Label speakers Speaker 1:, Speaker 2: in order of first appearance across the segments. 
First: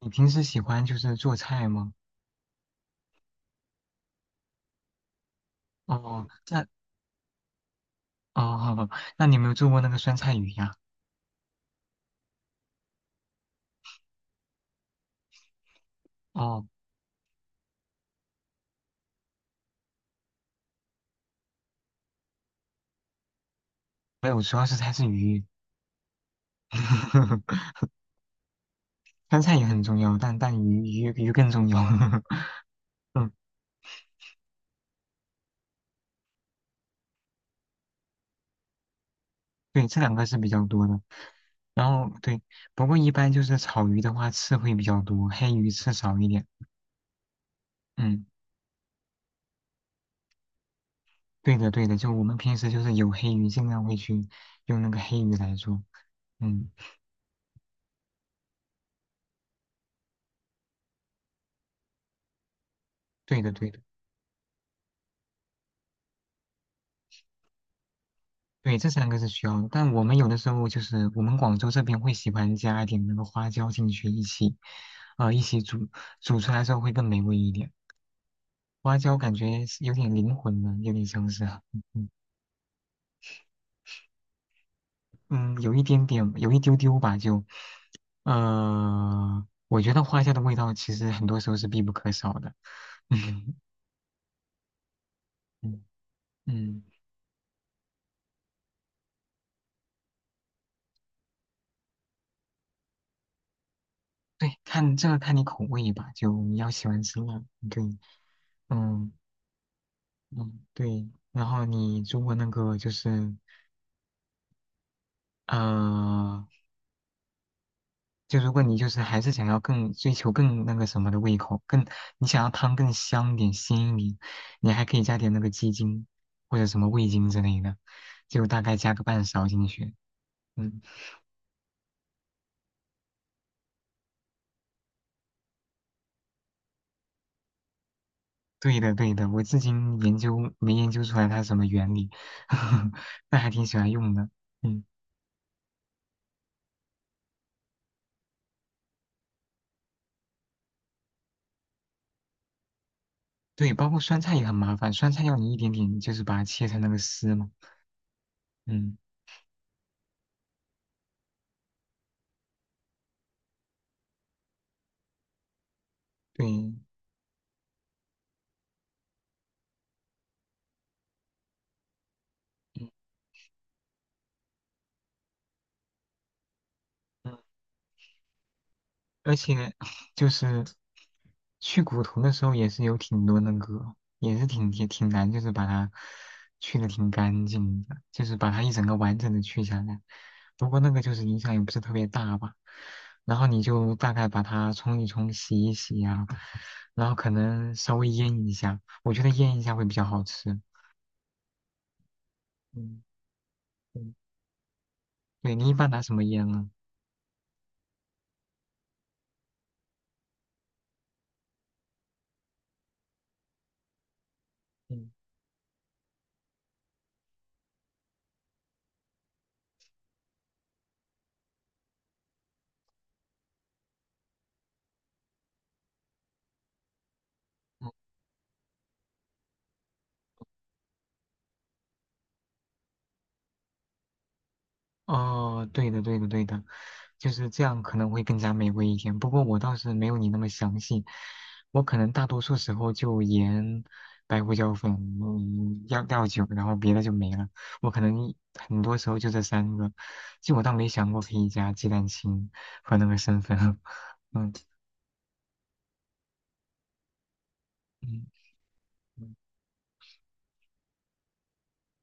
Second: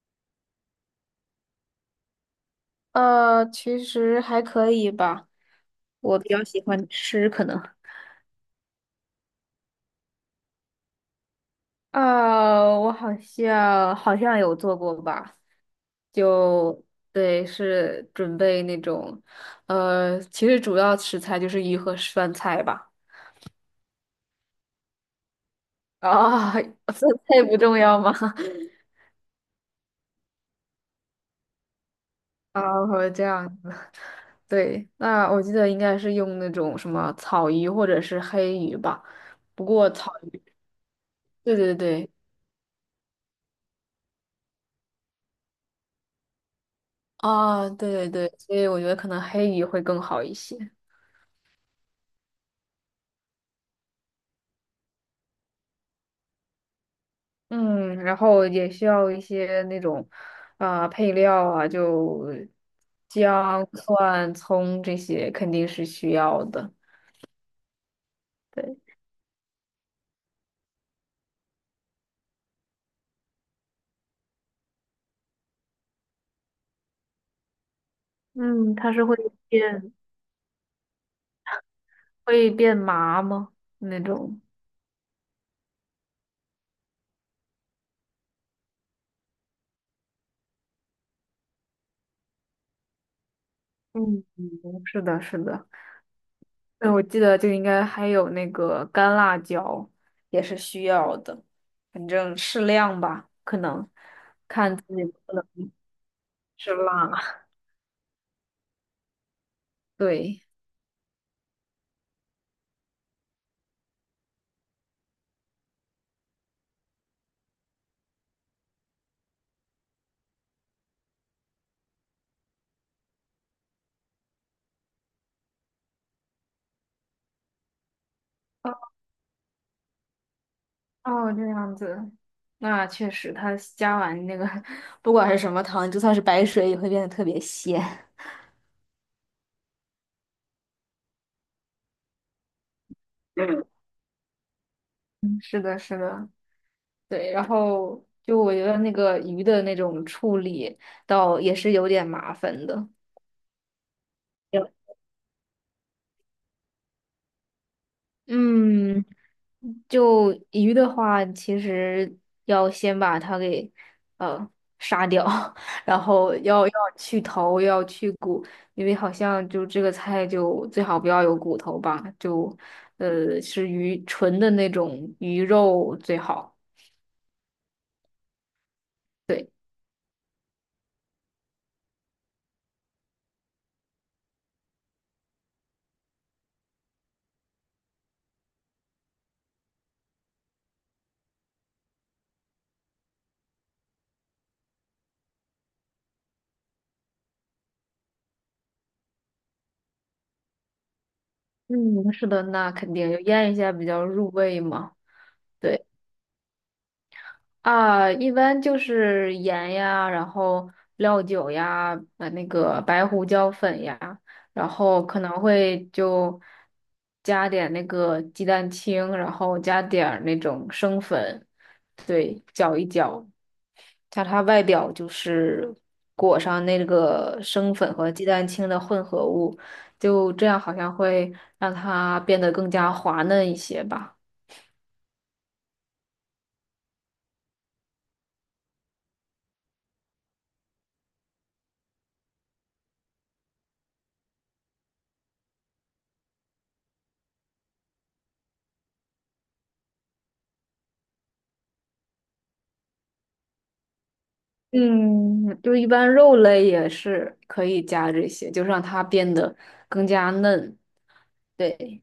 Speaker 1: 你平时喜欢就是做菜吗？
Speaker 2: 其实还可以吧。我
Speaker 1: 哦，
Speaker 2: 比较喜
Speaker 1: 那
Speaker 2: 欢吃，可能
Speaker 1: 哦，好吧，那你有没有做过那个酸菜鱼呀？
Speaker 2: 啊，我好像有做过吧，
Speaker 1: 哦，
Speaker 2: 就对，是准备那种，其实主要食材就是鱼和酸菜吧。
Speaker 1: 没有，主要是它是鱼，
Speaker 2: 啊，酸菜不 重要吗？
Speaker 1: 酸菜也很重要，但鱼更重要。
Speaker 2: 啊，我这
Speaker 1: 嗯，
Speaker 2: 样，对，那我记得应该是用那种什么草鱼或者是黑鱼吧，不
Speaker 1: 对，
Speaker 2: 过
Speaker 1: 这
Speaker 2: 草
Speaker 1: 两个是
Speaker 2: 鱼，
Speaker 1: 比较多的。
Speaker 2: 对对
Speaker 1: 然
Speaker 2: 对，
Speaker 1: 后对，不过一般就是炒鱼的话，刺会比较多，黑鱼刺少一点。
Speaker 2: 啊，对对
Speaker 1: 嗯，
Speaker 2: 对，所以我觉得可能黑鱼会更好一些。
Speaker 1: 对的对的，就我们平时就是有黑鱼，尽量会去用那个黑鱼来做。嗯，
Speaker 2: 嗯，然后也需要一些那种啊、配料啊，就
Speaker 1: 对的
Speaker 2: 姜、
Speaker 1: 对的。
Speaker 2: 蒜、葱这些肯定是需要的。对，
Speaker 1: 对，这三个是需要的，但我们有的时候就是我们广州这边会喜欢加一点那个花椒进去一起，一起煮，煮出来之后会更美味一点。
Speaker 2: 嗯，它
Speaker 1: 花
Speaker 2: 是
Speaker 1: 椒
Speaker 2: 会
Speaker 1: 感觉是
Speaker 2: 变
Speaker 1: 有点灵魂了，有点像是啊，嗯
Speaker 2: 会变麻吗？那种。
Speaker 1: 嗯，有一点点，有一丢丢吧，就，我觉得花椒的味道其实很多时候是必不可少的。嗯
Speaker 2: 嗯，嗯是的，是的。
Speaker 1: 嗯嗯，
Speaker 2: 那我记得就应该还有那个干辣椒也是需要的，反正适量吧，可能
Speaker 1: 对，
Speaker 2: 看自
Speaker 1: 看
Speaker 2: 己
Speaker 1: 这
Speaker 2: 能
Speaker 1: 个
Speaker 2: 不
Speaker 1: 看你口
Speaker 2: 能
Speaker 1: 味吧，就你要
Speaker 2: 吃
Speaker 1: 喜欢
Speaker 2: 辣。
Speaker 1: 吃辣，对，嗯
Speaker 2: 对，
Speaker 1: 嗯，对，然后你如果那个就是。呃，就如果你就是还是想要更追求更那个什么的胃口，更你想要汤更香一点、鲜一点，你还可以加点那个鸡精或者什么味精之类的，就大
Speaker 2: 哦，
Speaker 1: 概加个半勺进去。嗯，
Speaker 2: 哦这样子，那确实，它加完那个，不管是什么糖，就算是白水也会变得特别鲜。
Speaker 1: 对的对的，我至今研究没研究出来它是什么原理，那还
Speaker 2: 嗯
Speaker 1: 挺喜欢用的。嗯，
Speaker 2: 是的，是的，对。然后就我觉得那个鱼的那种处理，倒也是有点麻烦的。
Speaker 1: 对，包括酸菜也很
Speaker 2: 有
Speaker 1: 麻烦，酸菜要你一点点就是把它切成那个丝嘛。嗯，
Speaker 2: 嗯，就鱼的话，其实要先把它给呃杀掉，然后要
Speaker 1: 对。
Speaker 2: 要去头，要去骨，因为好像就这个菜就最好不要有骨头吧，就
Speaker 1: 嗯
Speaker 2: 是鱼纯的那种鱼肉最好。
Speaker 1: 嗯，而
Speaker 2: 对，
Speaker 1: 且就是去骨头的时候也是有挺多那个，也是挺也挺难，就是把它去的挺干净的，就是把它一整个完整的去下来。不过那个就是影响也不是特别大吧，然后你就大概把它冲一冲、洗一洗呀、然后可能稍微腌一下，我觉得腌一下会比较好吃。
Speaker 2: 嗯，是的，那肯
Speaker 1: 嗯
Speaker 2: 定就腌一下比较
Speaker 1: 嗯，
Speaker 2: 入味嘛。
Speaker 1: 对，你一
Speaker 2: 对。
Speaker 1: 般拿什么腌呢？
Speaker 2: 啊，一般就是盐呀，然后料酒呀，那个白胡椒粉呀，然后
Speaker 1: 嗯。
Speaker 2: 可能会就加点那个鸡蛋清，然后加点儿那种生粉，对，搅一搅，加它外表就是裹上那个生粉和鸡蛋清的混合物，就这样好像会让它变得更加滑嫩一些吧。
Speaker 1: 哦，对的，对的，对的，就是这样可能会更加美味一点。不过我倒是没有你那么详细，我可能大多数时候就盐、白胡椒粉、嗯，料酒，然后别的就没了。我可能很多时候就这三个，就我倒没想过可以加鸡蛋清和那个生粉。嗯
Speaker 2: 嗯，就一般肉类也是可以加
Speaker 1: 嗯
Speaker 2: 这些，就让它变得更加嫩。对，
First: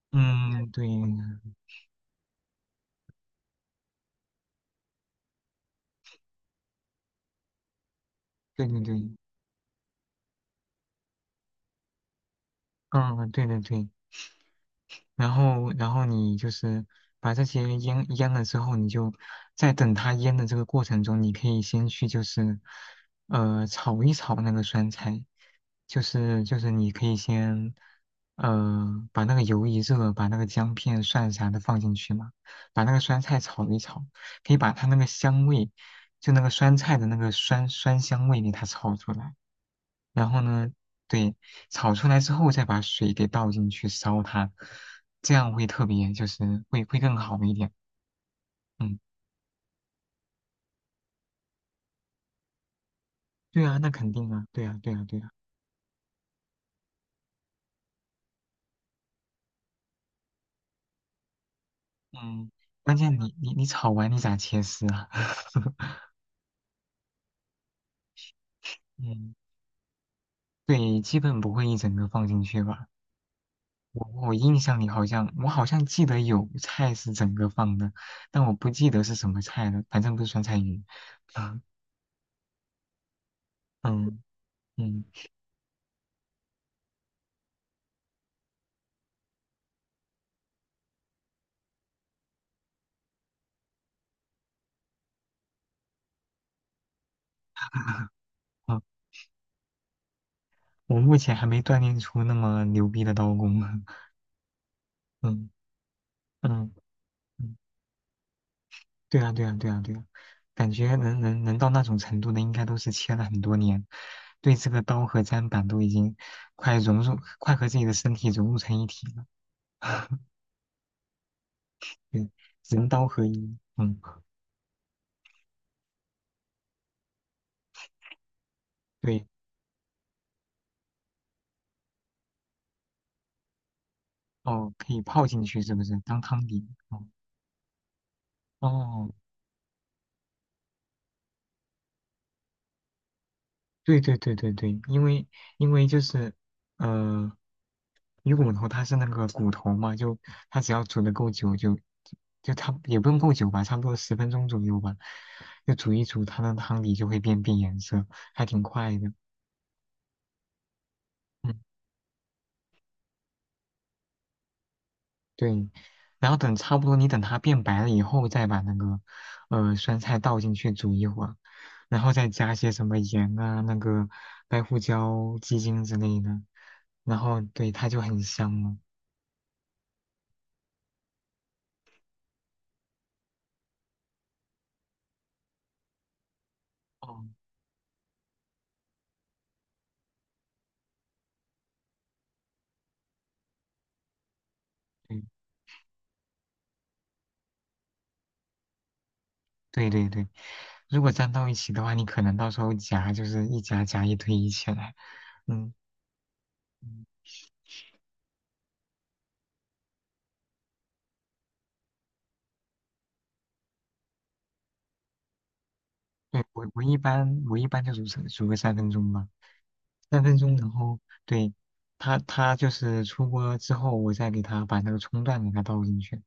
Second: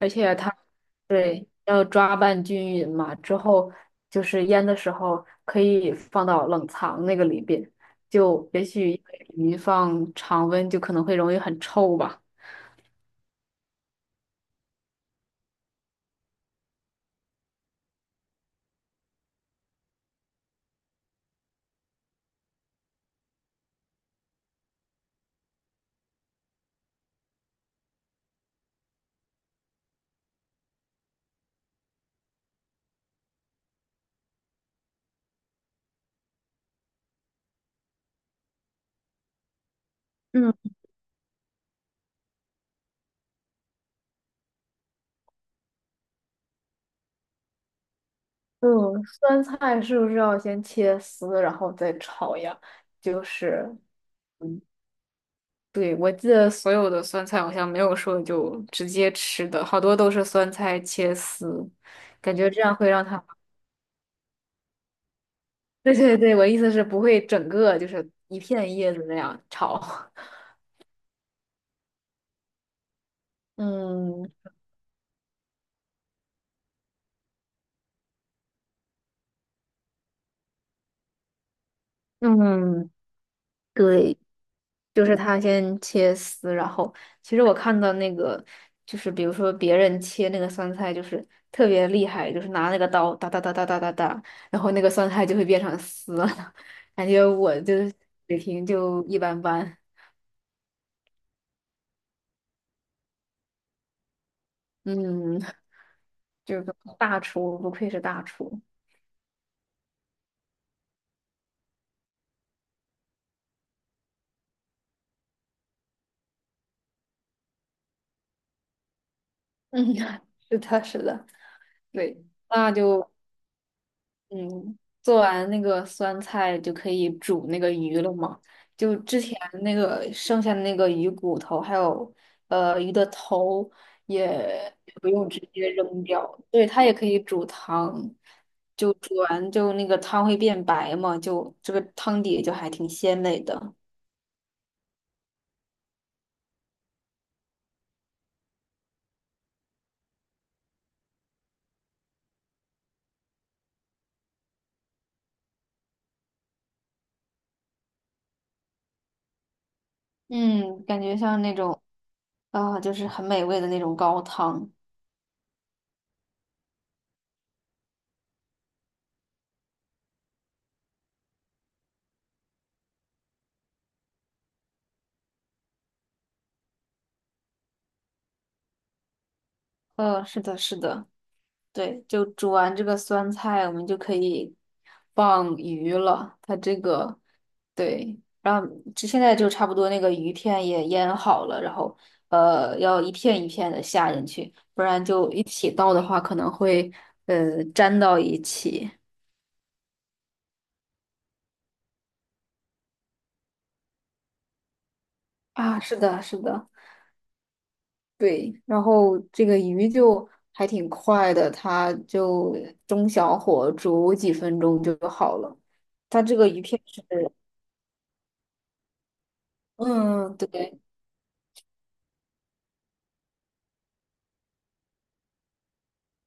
Speaker 2: 而且它
Speaker 1: 嗯，对
Speaker 2: 对要抓拌均匀嘛，之后就是腌的时候可以放到冷藏那个里边，就也
Speaker 1: 对对
Speaker 2: 许
Speaker 1: 对，
Speaker 2: 因为鱼放常温就可能会容易很臭吧。
Speaker 1: 嗯，对对对。然后你就是把这些腌了之后，你就在等它腌的这个过程中，你可以先去炒一炒那个酸菜，就是你可以先把那个油一热，把那个姜片、蒜啥的放进去嘛，把那个酸菜炒一炒，可以把它那个香味，就那个酸菜的那个酸酸香味给它炒出来。然后
Speaker 2: 嗯，
Speaker 1: 呢，对，炒出来之后再把水给倒进去烧它，这样会特别就是会更好一点。嗯，
Speaker 2: 嗯，酸菜是不是要先切丝，然后再炒呀？就
Speaker 1: 对
Speaker 2: 是。
Speaker 1: 啊，那肯定啊，
Speaker 2: 嗯。
Speaker 1: 对啊，对啊，对啊。
Speaker 2: 对，我记得所有的酸菜好像没有说就直接吃的，好多都是酸菜切丝，感觉
Speaker 1: 嗯，
Speaker 2: 这样会
Speaker 1: 关
Speaker 2: 让
Speaker 1: 键
Speaker 2: 它……
Speaker 1: 你炒完你咋切丝啊？
Speaker 2: 对对对，我意思是不会整个就是一片叶子那
Speaker 1: 嗯，
Speaker 2: 样炒。
Speaker 1: 对，基本不会一整个放进去吧。我
Speaker 2: 嗯
Speaker 1: 我印象里好像好像记得有菜是整个放的，但我不记得是什么菜了，反正不是酸菜鱼。啊，
Speaker 2: 嗯，对，
Speaker 1: 嗯嗯，
Speaker 2: 就是它先切丝，然后其实我看到那个就是比如说别人切那个酸菜就是特别厉害，就是拿那个刀哒哒哒哒哒哒哒，然后那个酸菜就会变成丝了，感觉我就是水 平
Speaker 1: 啊，
Speaker 2: 就一般般。
Speaker 1: 我目前还没锻炼出那么牛逼的刀工。
Speaker 2: 嗯，
Speaker 1: 嗯
Speaker 2: 这
Speaker 1: 嗯
Speaker 2: 个大
Speaker 1: 嗯，
Speaker 2: 厨不愧是大厨。
Speaker 1: 对啊对啊对啊对啊，感觉能到那种程度的，应该都是切了很多年，对这个刀和砧板都已经快融入，快和自己的身体融入成一体了。
Speaker 2: 嗯，是的，是的，对，
Speaker 1: 对，
Speaker 2: 那
Speaker 1: 人刀
Speaker 2: 就
Speaker 1: 合一。嗯，
Speaker 2: 嗯，做完那个酸菜就可以煮那个鱼了嘛。就之
Speaker 1: 对，
Speaker 2: 前那个剩下的那个鱼骨头，还有鱼的头，
Speaker 1: 哦，
Speaker 2: 也
Speaker 1: 可以
Speaker 2: 不
Speaker 1: 泡
Speaker 2: 用直
Speaker 1: 进去
Speaker 2: 接
Speaker 1: 是不是？
Speaker 2: 扔
Speaker 1: 当
Speaker 2: 掉，
Speaker 1: 汤底。
Speaker 2: 对，它也
Speaker 1: 哦
Speaker 2: 可以煮汤。就
Speaker 1: 哦。
Speaker 2: 煮完就那个汤会变白嘛，就这个汤底就还挺鲜美的。
Speaker 1: 对对对对对，因为就是呃，鱼骨头它是那个骨头嘛，就它只要煮的够久就，就它也不用够久吧，差不多10分钟左右吧，就煮一煮，它的汤底就会变颜色，还挺快的。
Speaker 2: 嗯，感觉像
Speaker 1: 嗯，
Speaker 2: 那种。啊，就是很美味的那种高汤。
Speaker 1: 对。然后等差不多，你等它变白了以后，再把那个酸菜倒进去煮一会儿，然后再加些什么盐啊、那个白胡椒、鸡精之类的，然后对它就很香了。
Speaker 2: 是的，是的，对，就煮完这个酸菜，我们就可以放鱼了。它这个，
Speaker 1: 哦，
Speaker 2: 对，然后这现在就差不多，那个鱼片也腌好了，然后要一片一片的下进去，不然
Speaker 1: 对
Speaker 2: 就一起倒的话，可能会粘到一起。
Speaker 1: 对对对，如果粘到一起的话，你可能到时候夹就是一夹夹一堆一起来。嗯，
Speaker 2: 啊，是的，是的。
Speaker 1: 嗯，
Speaker 2: 对，然后这个鱼就还挺快的，它就中小火煮几分钟就好了。它这
Speaker 1: 对，
Speaker 2: 个鱼
Speaker 1: 我
Speaker 2: 片
Speaker 1: 我一
Speaker 2: 是，
Speaker 1: 般就煮个三分钟吧，三分
Speaker 2: 嗯，
Speaker 1: 钟，然
Speaker 2: 对，
Speaker 1: 后对它就是出锅之后，我再给它把那个葱段给它倒进去。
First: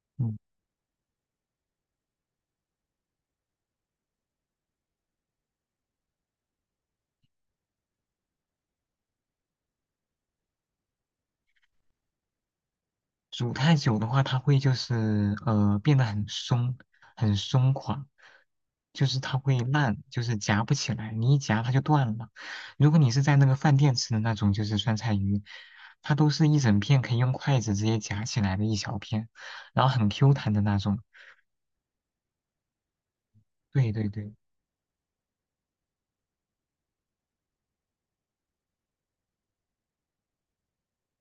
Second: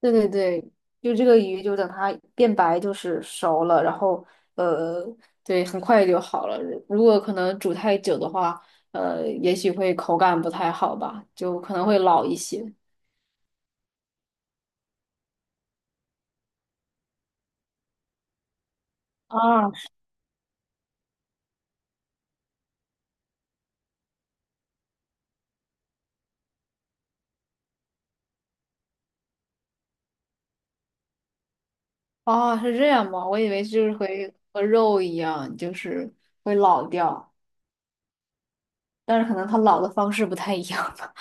Speaker 2: 对对
Speaker 1: 嗯。
Speaker 2: 对，就这个鱼就等它变白就是熟了，然后呃，对，很快就好了。如果可能煮太久的话，也许会口感不太好吧，就可能会老一些。
Speaker 1: 煮太久的话，它会就是变得很松，很松垮，就是它会
Speaker 2: 啊，
Speaker 1: 烂，就是夹不起来，你一夹它就断了。如果你是在那个饭店吃的那种，就是酸菜鱼，它都是一整片可以用筷子直接夹起来的一小片，然后很 Q 弹的那种。
Speaker 2: 哦，是这样吗？我以为就
Speaker 1: 对
Speaker 2: 是
Speaker 1: 对
Speaker 2: 会
Speaker 1: 对，
Speaker 2: 和肉一样，就是会老掉。但是可能他老的方式不太一样吧。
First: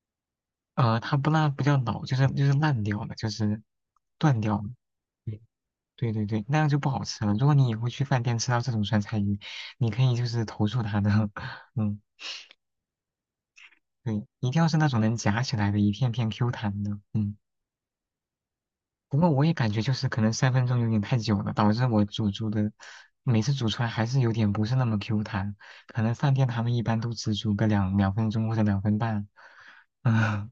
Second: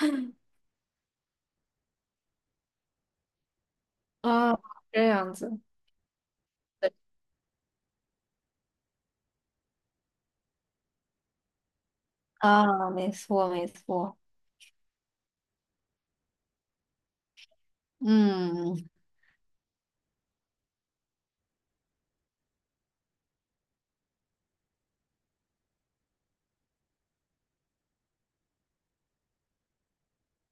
Speaker 1: 它不不叫老，就是就是烂掉了，就是断掉
Speaker 2: 啊，
Speaker 1: 了。
Speaker 2: 这样子，
Speaker 1: 对对对对，那样就不
Speaker 2: 对
Speaker 1: 好吃了。如果你以后去饭店吃到这种酸菜鱼，你可以就是投诉他的，嗯。
Speaker 2: 啊，没错没错，
Speaker 1: 对，一定要是那种能夹起来的，一片片 Q 弹的。嗯，
Speaker 2: 嗯，
Speaker 1: 不过我也感觉就是可能三分钟有点太久了，导致我煮的每次煮出来还是有点不是那么 Q 弹。可能饭店他们一般都只煮个2分钟或者2分半，嗯，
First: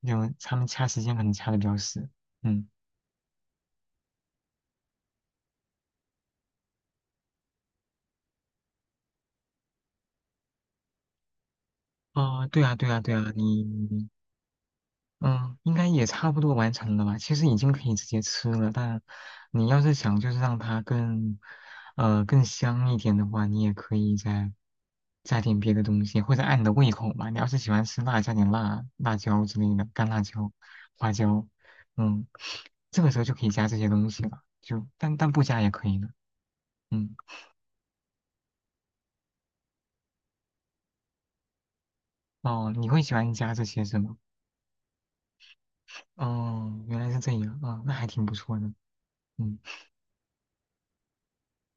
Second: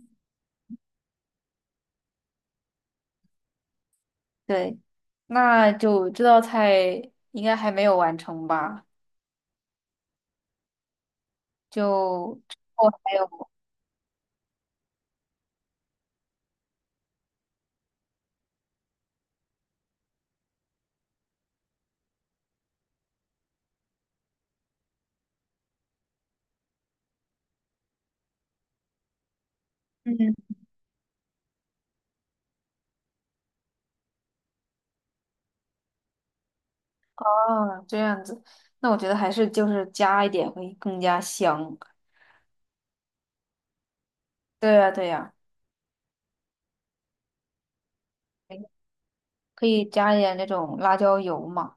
Speaker 1: 有他们掐时间可能掐的比较死。嗯，
Speaker 2: 对，那就这道菜应该还没有完成吧？就
Speaker 1: 哦，对啊，对
Speaker 2: 我
Speaker 1: 啊，对
Speaker 2: 还
Speaker 1: 啊，
Speaker 2: 有，
Speaker 1: 你嗯，应该也差不多完成了吧？其实已经可以直接吃了，但你要是想就是让它更，更香一点的话，你也可以再加点别的东西，或者按你的胃口嘛。你要是喜欢吃辣，加点辣椒之类的，干
Speaker 2: 嗯，
Speaker 1: 辣椒、花椒，嗯，这个时候就可以加这些东西了。就但不加也可以的，嗯。
Speaker 2: 啊，这样子，那我觉得还是就是加一点会更加香。
Speaker 1: 哦，你会喜欢加这些是吗？
Speaker 2: 对呀对呀，
Speaker 1: 哦，原来是这样啊，那还挺不错的，嗯。
Speaker 2: 可以加一点那种辣椒油嘛。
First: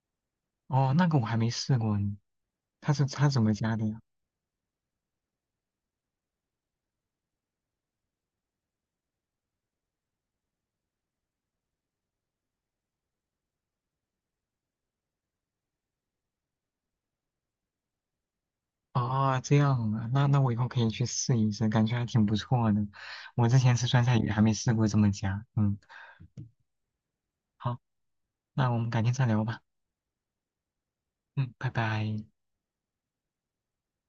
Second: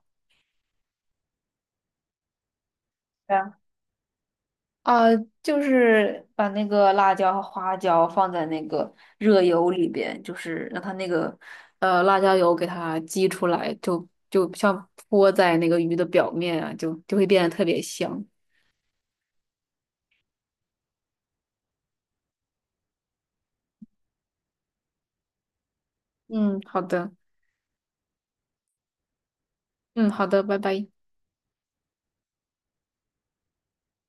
Speaker 1: 哦，那个我还没试过呢。他是他
Speaker 2: 对
Speaker 1: 怎么
Speaker 2: 啊
Speaker 1: 加的呀？
Speaker 2: 啊，就是把那个辣椒和花椒放在那个热油里边，就是让它那个辣椒油给它激出来，就就像泼在那个鱼的表面啊，就就会变得特别香。
Speaker 1: 啊，这样啊，那我以后可以去试一试，感觉还挺不错的。我之前吃酸菜鱼还没试过这么加。嗯，
Speaker 2: 嗯，好的，
Speaker 1: 好，那我们改天再聊吧。
Speaker 2: 嗯，好的，拜拜。
Speaker 1: 嗯，拜拜。